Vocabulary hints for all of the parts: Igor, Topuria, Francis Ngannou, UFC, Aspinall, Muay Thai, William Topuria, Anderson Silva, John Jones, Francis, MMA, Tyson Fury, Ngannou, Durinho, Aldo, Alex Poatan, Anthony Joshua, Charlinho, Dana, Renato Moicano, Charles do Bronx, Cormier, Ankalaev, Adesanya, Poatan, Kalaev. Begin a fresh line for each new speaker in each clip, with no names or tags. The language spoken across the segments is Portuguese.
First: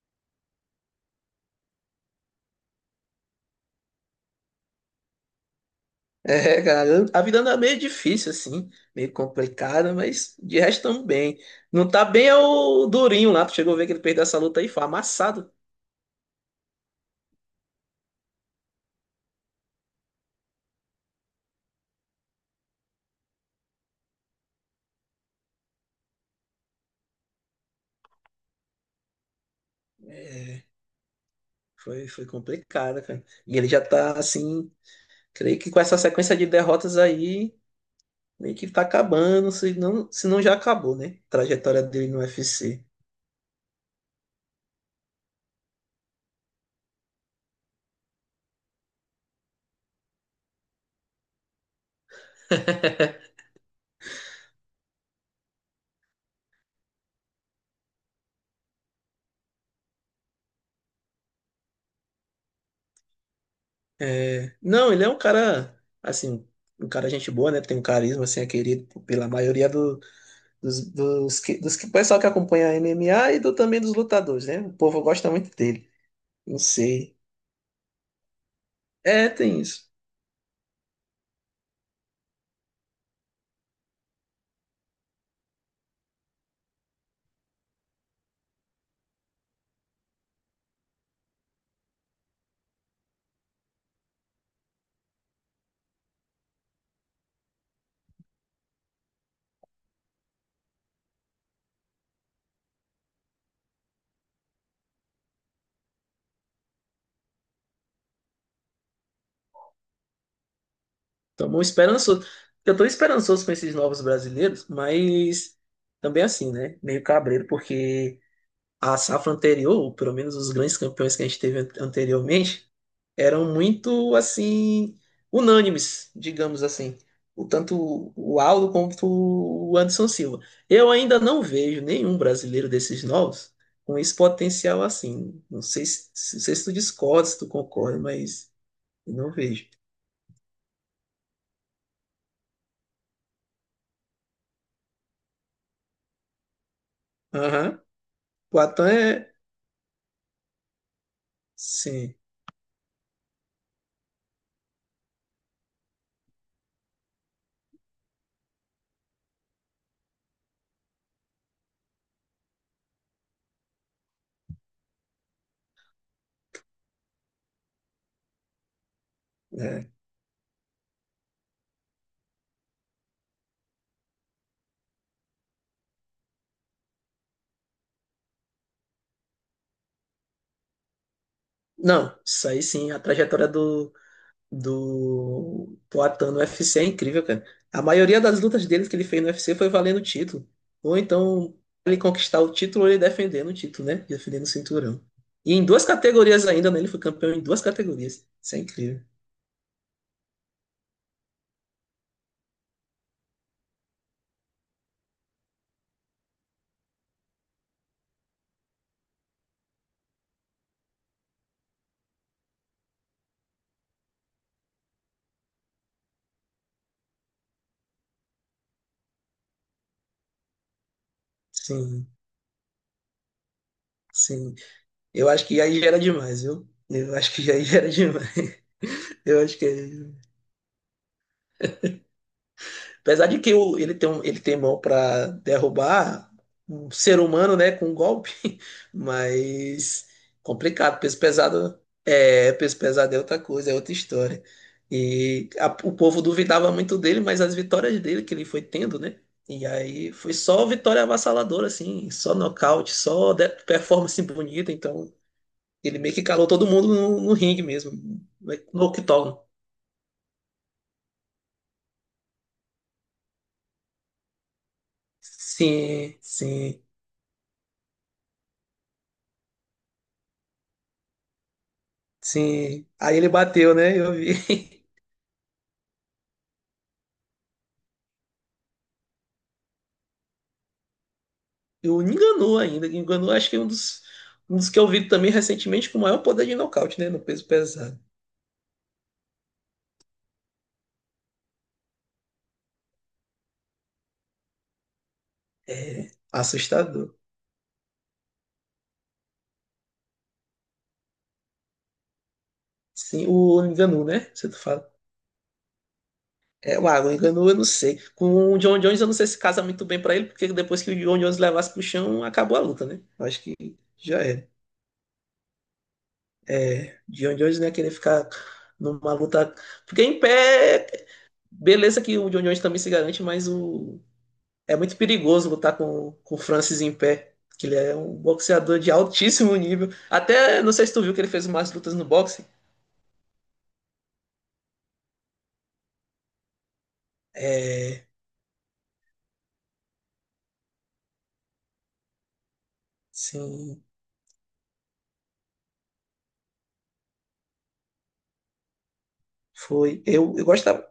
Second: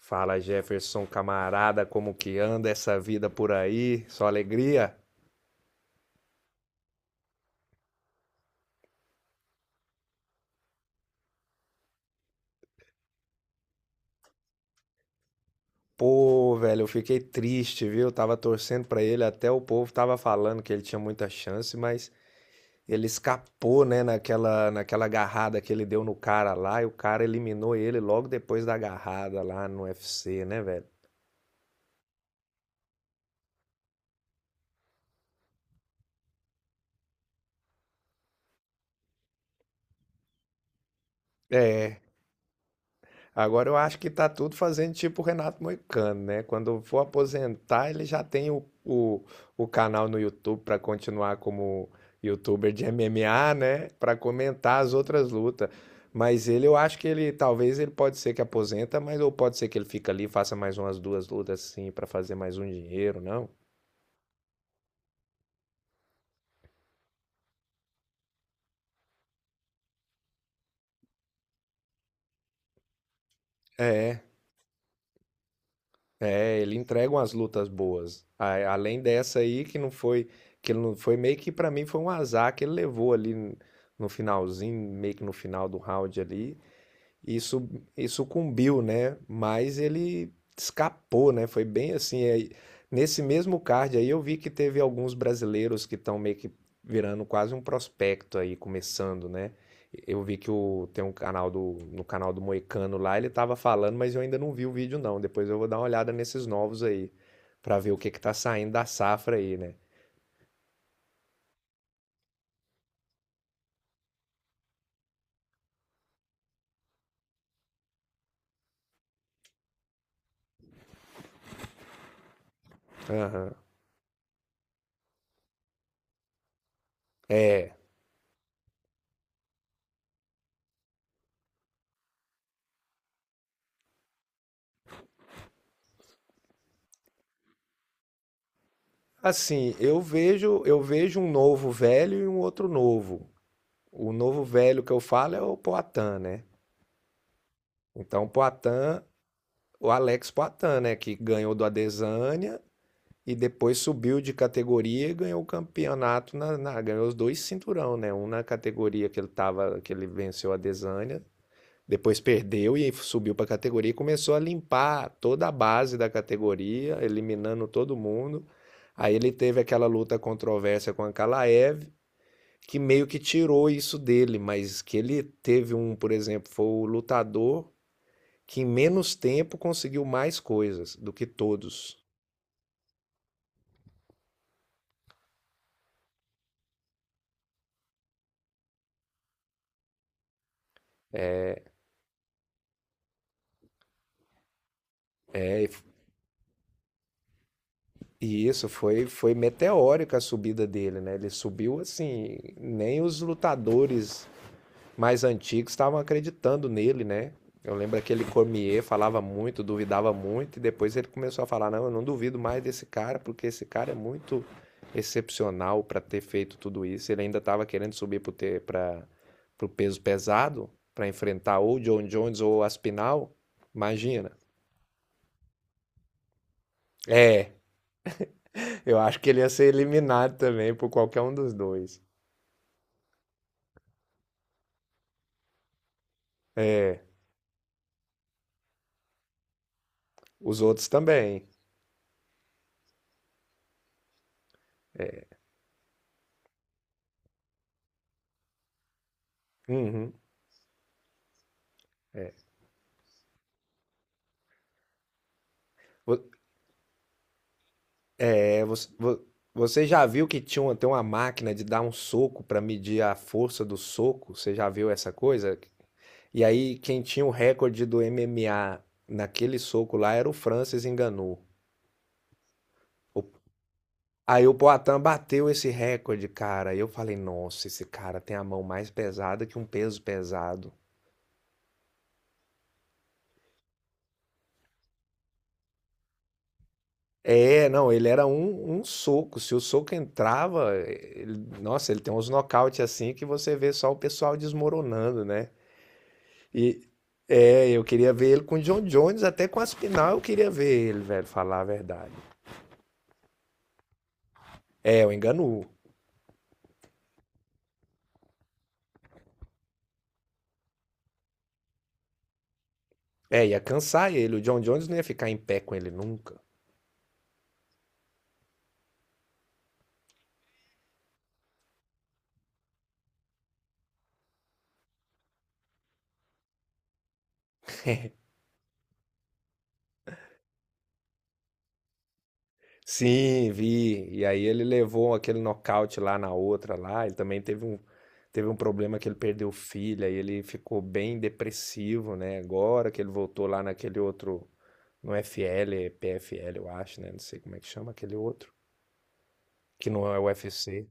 Fala, Jefferson, camarada, como que anda essa vida por aí? Só alegria?
É, cara, a vida anda meio difícil, assim, meio complicada, mas de resto tamo bem. Não tá bem é o Durinho lá, tu chegou a ver que ele perdeu essa luta aí, foi amassado.
Pô, velho, eu fiquei triste, viu? Tava torcendo pra ele, até o povo tava falando que ele tinha muita chance, mas ele escapou, né, naquela agarrada que ele deu no cara lá, e o cara eliminou ele logo depois da agarrada lá no UFC, né,
É,
velho?
foi complicado, cara. E ele já tá assim, creio que com essa sequência de derrotas aí, meio que tá acabando, se não já acabou, né? A trajetória
É.
dele no UFC.
Agora eu acho que tá tudo fazendo tipo o Renato Moicano, né? Quando for aposentar, ele já tem o canal no YouTube para continuar como youtuber de MMA, né? Para comentar as outras lutas. Mas ele, eu acho que ele, talvez ele pode ser que aposenta, mas ou pode ser que ele fica ali, e faça mais umas duas lutas assim para fazer mais um dinheiro, não?
É, não, ele é um cara, assim, um cara gente boa, né? Tem um carisma, assim, é querido pela maioria dos que pessoal que acompanha a MMA e do, também dos
É.
lutadores, né? O povo gosta muito dele. Não
É, ele entrega
sei.
umas lutas boas. Além
É,
dessa
tem
aí, que
isso.
não foi, que ele não foi, meio que pra mim foi um azar que ele levou ali no finalzinho, meio que no final do round ali. Isso, e sucumbiu, né? Mas ele escapou, né? Foi bem assim. Nesse mesmo card aí eu vi que teve alguns brasileiros que estão meio que virando quase um prospecto aí, começando, né? Eu vi que o, tem um canal do, no canal do Moicano lá, ele tava falando, mas eu ainda não vi o vídeo não. Depois eu vou dar uma olhada nesses novos aí, pra ver o que que tá saindo da safra aí, né?
Tô bom esperançoso. Eu tô esperançoso com esses novos brasileiros, mas também assim, né? Meio cabreiro, porque a safra anterior, ou pelo menos os grandes campeões que a gente teve anteriormente, eram
Aham.
muito assim unânimes, digamos assim. O
É.
tanto o Aldo quanto o Anderson Silva. Eu ainda não vejo nenhum brasileiro desses novos com esse potencial assim. Não sei se, não sei se tu discorda, se tu concorda, mas eu não vejo.
Assim, eu vejo um novo velho e um outro novo. O novo velho que eu falo é o Poatan, né?
Aham.
Então, o
O Atan
Poatan,
é.
o Alex Poatan, né? Que ganhou do
Sim.
Adesanya e depois subiu de categoria e ganhou o campeonato, ganhou os dois cinturão, né? Um na categoria que ele tava, que ele venceu a Adesanya, depois perdeu e subiu para a categoria e começou a limpar toda a base da categoria, eliminando todo mundo. Aí ele teve aquela
É.
luta controversa com a Kalaev, que meio que tirou isso dele, mas que ele teve um, por exemplo, foi o lutador que em menos tempo conseguiu mais coisas do que todos.
Não, isso aí sim, a trajetória do, do Poatan no UFC é incrível, cara. A maioria das lutas deles que ele fez no UFC foi valendo o título. Ou então, ele conquistar o título ou ele defendendo o título, né? Defendendo o cinturão. E
É, e
em
f-
duas categorias ainda, né? Ele foi campeão em duas categorias.
e
Isso é
isso
incrível.
foi, foi meteórica a subida dele, né? Ele subiu assim, nem os lutadores mais antigos estavam acreditando nele, né? Eu lembro aquele Cormier falava muito, duvidava muito, e depois ele começou a falar: não, eu não duvido mais desse cara, porque esse cara é muito excepcional para ter feito tudo isso. Ele ainda estava querendo subir para o peso pesado, para enfrentar ou John
Sim,
Jones ou Aspinall. Imagina.
sim. Eu acho que aí já era demais, viu? Eu acho que
É,
aí já era demais.
eu acho que ele
Eu
ia
acho que
ser
aí
eliminado também por qualquer um dos dois.
Apesar de que ele tem, ele tem mão para derrubar um
É,
ser humano, né, com um golpe, mas
os outros
complicado.
também.
Peso pesado é outra coisa, é outra história. E o povo duvidava muito dele, mas as vitórias dele que ele foi tendo, né? E aí
Uhum.
foi só vitória avassaladora, assim, só nocaute, performance bonita. Então ele meio que calou todo mundo no, no ringue mesmo,
É,
no
você, vo-
octógono.
Você já viu que tinha uma, tem uma máquina de dar um soco para medir a força do soco? Você já viu essa coisa?
Sim,
E aí,
sim.
quem tinha o recorde do MMA naquele soco lá era o Francis Ngannou.
Sim. Aí ele
O-
bateu, né? Eu vi.
Aí o Poatan bateu esse recorde, cara. E eu falei, nossa, esse cara tem a mão mais pesada que um peso pesado.
E o Ngannou ainda. Ngannou acho que é um dos que eu vi também recentemente com o maior poder de nocaute, né? No peso
É, não,
pesado.
ele era um, um soco. Se o soco entrava, ele- nossa, ele tem uns nocaute assim que você vê só o pessoal desmoronando, né?
É
E
assustador.
é, eu queria ver ele com o John Jones, até com Aspinal eu queria ver ele, velho, falar a verdade.
Sim, o Ngannou, né? Você tá fala.
É, o Enganu.
É, o Ngannou eu não sei. Com o John Jones eu não sei se casa muito bem pra ele, porque depois que o John Jones levasse pro chão, acabou a luta, né? Eu acho
É,
que
ia cansar
já
ele. O
era.
John Jones não ia ficar em pé com ele nunca.
É, John Jones não ia querer ficar numa luta. Porque em pé, beleza que o John Jones também se garante, mas o... É muito perigoso lutar com o Francis em pé, que ele é um boxeador de altíssimo nível. Até, não sei se tu viu que ele fez umas lutas no boxe.
Sim, vi. E aí ele levou aquele nocaute lá na outra lá. Ele também
É,
teve um problema que ele perdeu filha e ele ficou bem depressivo, né? Agora que ele voltou lá
sim,
naquele outro, no FL, é PFL, eu acho, né? Não sei como é que chama aquele outro, que
foi.
não é o
Eu
UFC.
gostava,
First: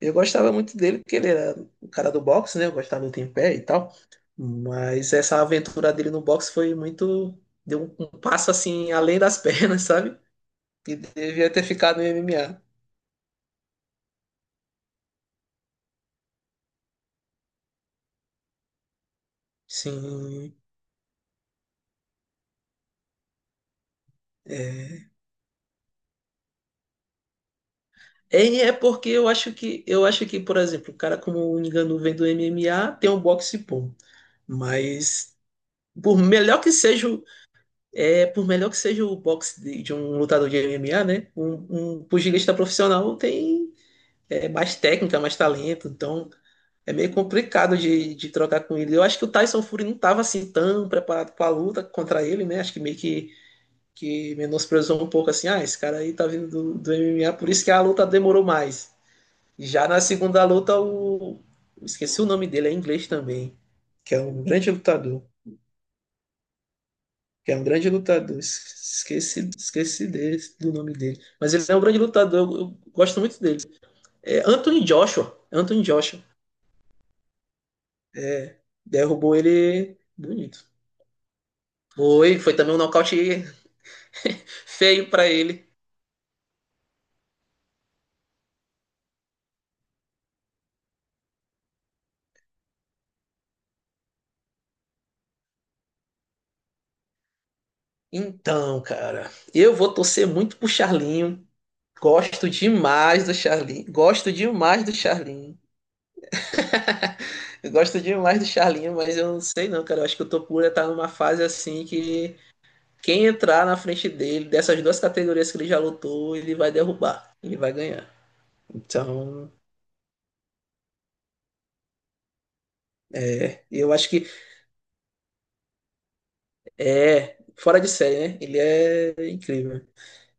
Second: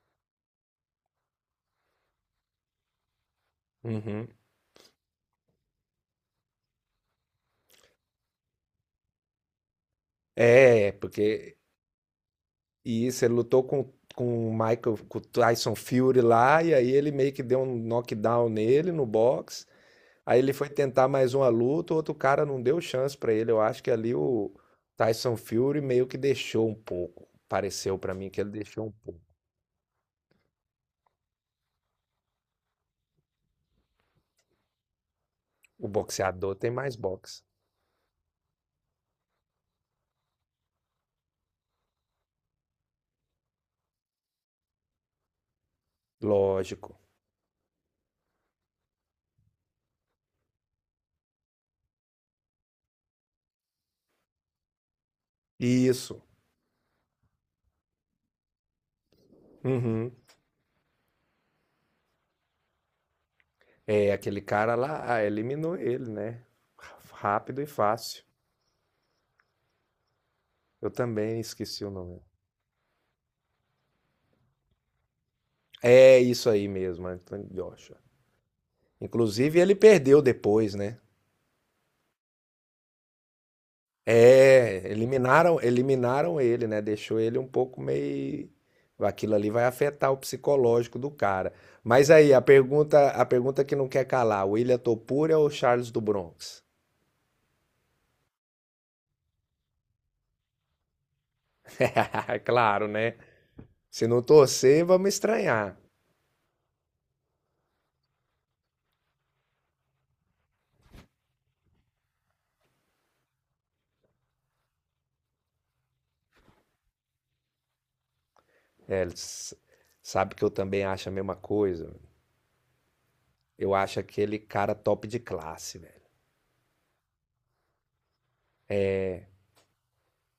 eu gostava muito dele, porque ele era o cara do boxe, né? Eu gostava de luta em pé e tal.
Uhum.
Mas essa aventura dele no boxe foi muito. Deu um, um passo assim, além das pernas, sabe?
É,
Que devia
porque
ter ficado no MMA.
e isso, ele lutou com o Michael, com o Tyson Fury lá, e aí ele meio que deu um knockdown nele no box. Aí ele
Sim.
foi tentar mais uma luta, o outro cara não deu chance pra ele. Eu acho que ali o
É.
Tyson Fury meio que deixou um pouco. Pareceu pra mim que ele
É, é
deixou um
porque
pouco.
eu acho que, por exemplo, o cara como o Ngannou vem do MMA, tem um boxe bom. Mas
O
por
boxeador
melhor
tem
que
mais
seja,
boxe.
é, por melhor que seja o boxe de um lutador de MMA, né? Um pugilista profissional tem é, mais técnica, mais talento, então é
Lógico.
meio complicado de trocar com ele. Eu acho que o Tyson Fury não estava assim tão preparado para a luta contra ele, né? Acho que meio que menosprezou um pouco assim, ah, esse cara aí
Isso.
tá vindo do, do MMA, por isso que a luta demorou mais. Já na
Uhum.
segunda luta, o... Esqueci o nome dele, é inglês também.
É,
Que é
aquele
um grande
cara lá,
lutador.
ah, eliminou ele, né?
Que é
Rápido
um
e
grande
fácil.
lutador. Esqueci, esqueci desse, do
Eu
nome dele.
também
Mas ele é um
esqueci o
grande
nome.
lutador. Eu gosto muito dele. É Anthony Joshua. Anthony
É
Joshua.
isso aí mesmo, Anthony Joshua.
Derrubou
Inclusive, ele
ele
perdeu
bonito.
depois, né?
Foi, foi também um nocaute
É,
feio pra
eliminaram,
ele.
eliminaram ele, né? Deixou ele um pouco meio. Aquilo ali vai afetar o psicológico do cara. Mas aí, a pergunta que não quer calar: William Topuria ou Charles do Bronx?
Então, cara, eu vou torcer muito pro Charlinho. Gosto
Claro, né?
demais do Charlinho.
Se não
Gosto
torcer,
demais do
vamos
Charlinho.
estranhar.
Eu gosto demais do Charlinho, mas eu não sei não, cara. Eu acho que o Topura tá numa fase assim que quem entrar na frente dele, dessas duas categorias que ele já lutou, ele vai derrubar, ele vai ganhar.
É,
Então,
s- sabe que eu também acho a mesma coisa.
é,
Eu
eu
acho
acho que
aquele cara top de classe, velho.
é fora de série, né? Ele é incrível.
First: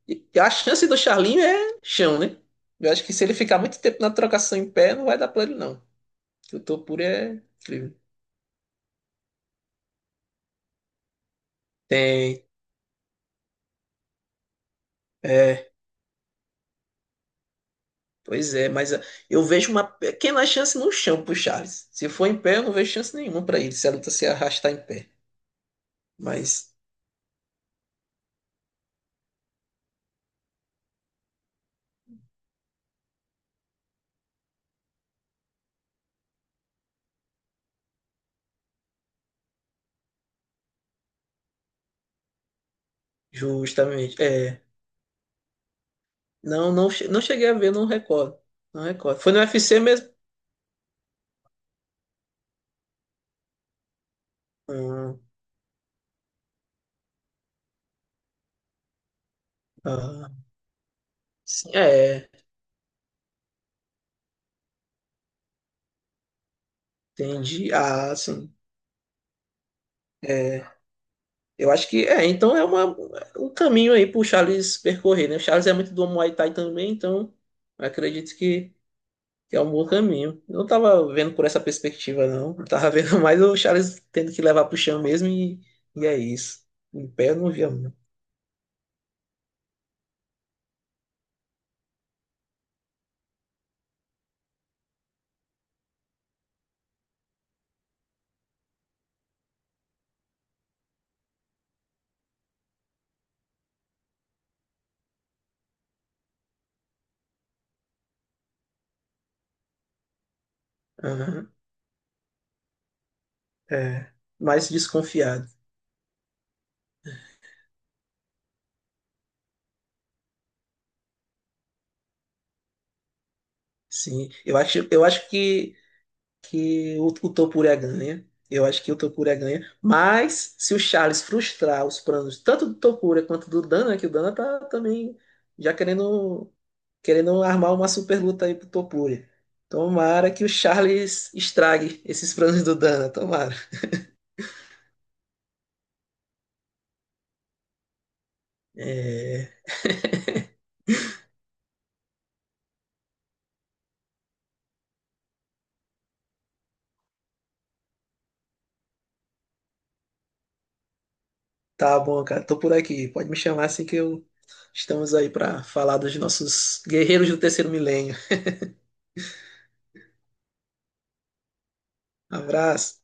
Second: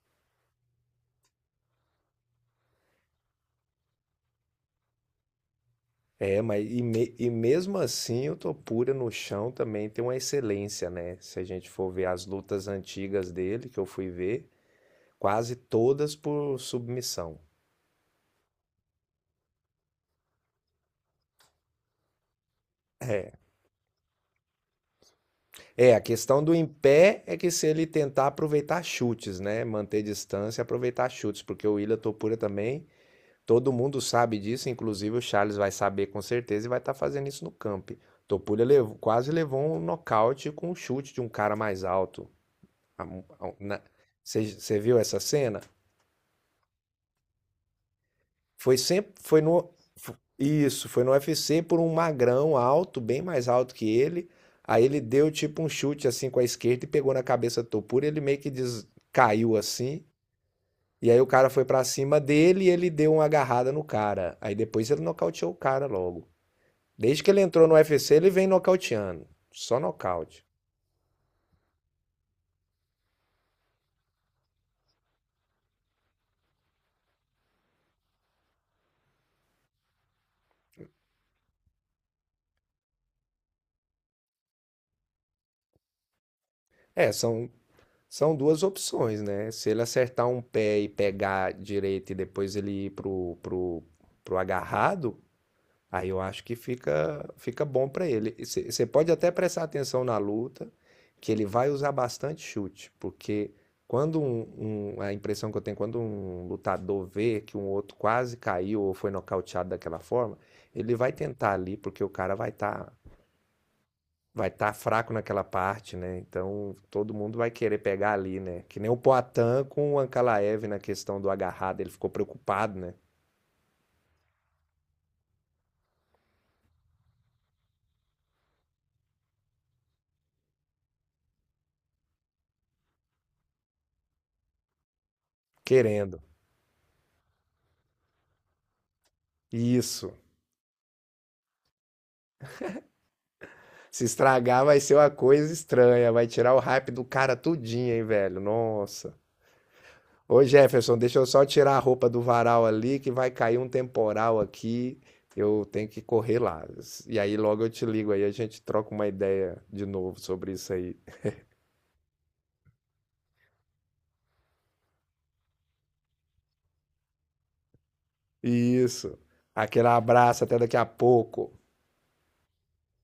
E a chance do Charlinho é chão, né? Eu acho que se ele ficar muito tempo na trocação em pé, não vai dar pra ele, não. O Topura
E
é
mesmo
incrível.
assim o Topura no chão também tem uma excelência, né? Se a gente for ver as
Tem.
lutas antigas dele, que eu fui ver, quase
É,
todas por submissão.
pois é, mas ah, eu vejo uma pequena chance no chão pro Charles. Se for em pé, eu não vejo chance
É.
nenhuma para ele, se a luta se arrastar em pé.
É, a questão do em
Mas,
pé é que se ele tentar aproveitar chutes, né? Manter distância e aproveitar chutes, porque o Ilha Topura também, todo mundo sabe disso, inclusive o Charles vai saber com certeza e vai estar fazendo isso no camp. Quase levou um nocaute com um chute de um cara mais alto. a- a- na-
justamente,
Você,
é.
você viu essa cena?
Não, não, não cheguei a ver, não recordo.
Foi
Não
sempre,
recordo. Foi no
foi no,
UFC mesmo?
fo- Isso, foi no UFC por um magrão alto, bem mais alto que ele. Aí ele
Hum,
deu tipo um chute assim com a esquerda e pegou na cabeça do Topuria, ele meio que caiu assim.
ah,
E aí o cara foi
sim,
pra cima
é,
dele e ele deu uma agarrada no cara. Aí depois ele nocauteou o cara logo. Desde que ele entrou
entendi.
no
Ah,
UFC, ele vem
sim.
nocauteando. Só nocaute.
Eu acho que é, então é uma, um caminho aí pro Charles percorrer, né? O Charles é muito do Muay Thai também, então eu acredito que... que é um bom caminho. Eu não tava vendo por essa perspectiva, não. Eu tava vendo mais o Charles tendo que levar pro chão mesmo e é isso. Em
É,
pé eu
são
não via muito.
São duas opções, né? Se ele acertar um pé e pegar direito e depois ele ir pro agarrado, aí eu acho que fica, fica bom para ele. Você pode até prestar atenção na luta, que ele vai usar bastante chute, porque quando a impressão que eu tenho, quando um lutador vê que um outro quase caiu ou foi nocauteado daquela forma, ele vai
Aham,
tentar ali, porque o cara
é.
vai
Mais
estar fraco naquela
desconfiado.
parte, né? Então todo mundo vai querer pegar ali, né? Que nem o Poatan com o Ankalaev na questão do agarrado, ele ficou preocupado, né?
Sim. Eu acho que o Topuria ganha. Eu acho que o Topuria ganha. Mas se o Charles frustrar os planos tanto do Topuria quanto do Dana, que o Dana tá também já
Querendo.
querendo querendo armar uma super luta aí pro Topuri.
Isso.
Tomara que o Charles estrague esses planos do Dana, tomara.
Se estragar vai ser uma coisa estranha, vai tirar o hype do cara tudinho, hein, velho? Nossa.
É,
Ô Jefferson, deixa eu só tirar a roupa do varal ali que vai cair um temporal aqui. Eu tenho que correr lá. E aí logo eu te ligo aí, a gente troca uma ideia de novo sobre isso aí.
tá bom, cara, tô por aqui. Pode me chamar assim que eu estamos aí pra falar dos nossos guerreiros do terceiro milênio.
Isso. Aquele abraço, até daqui a pouco.
Abraço.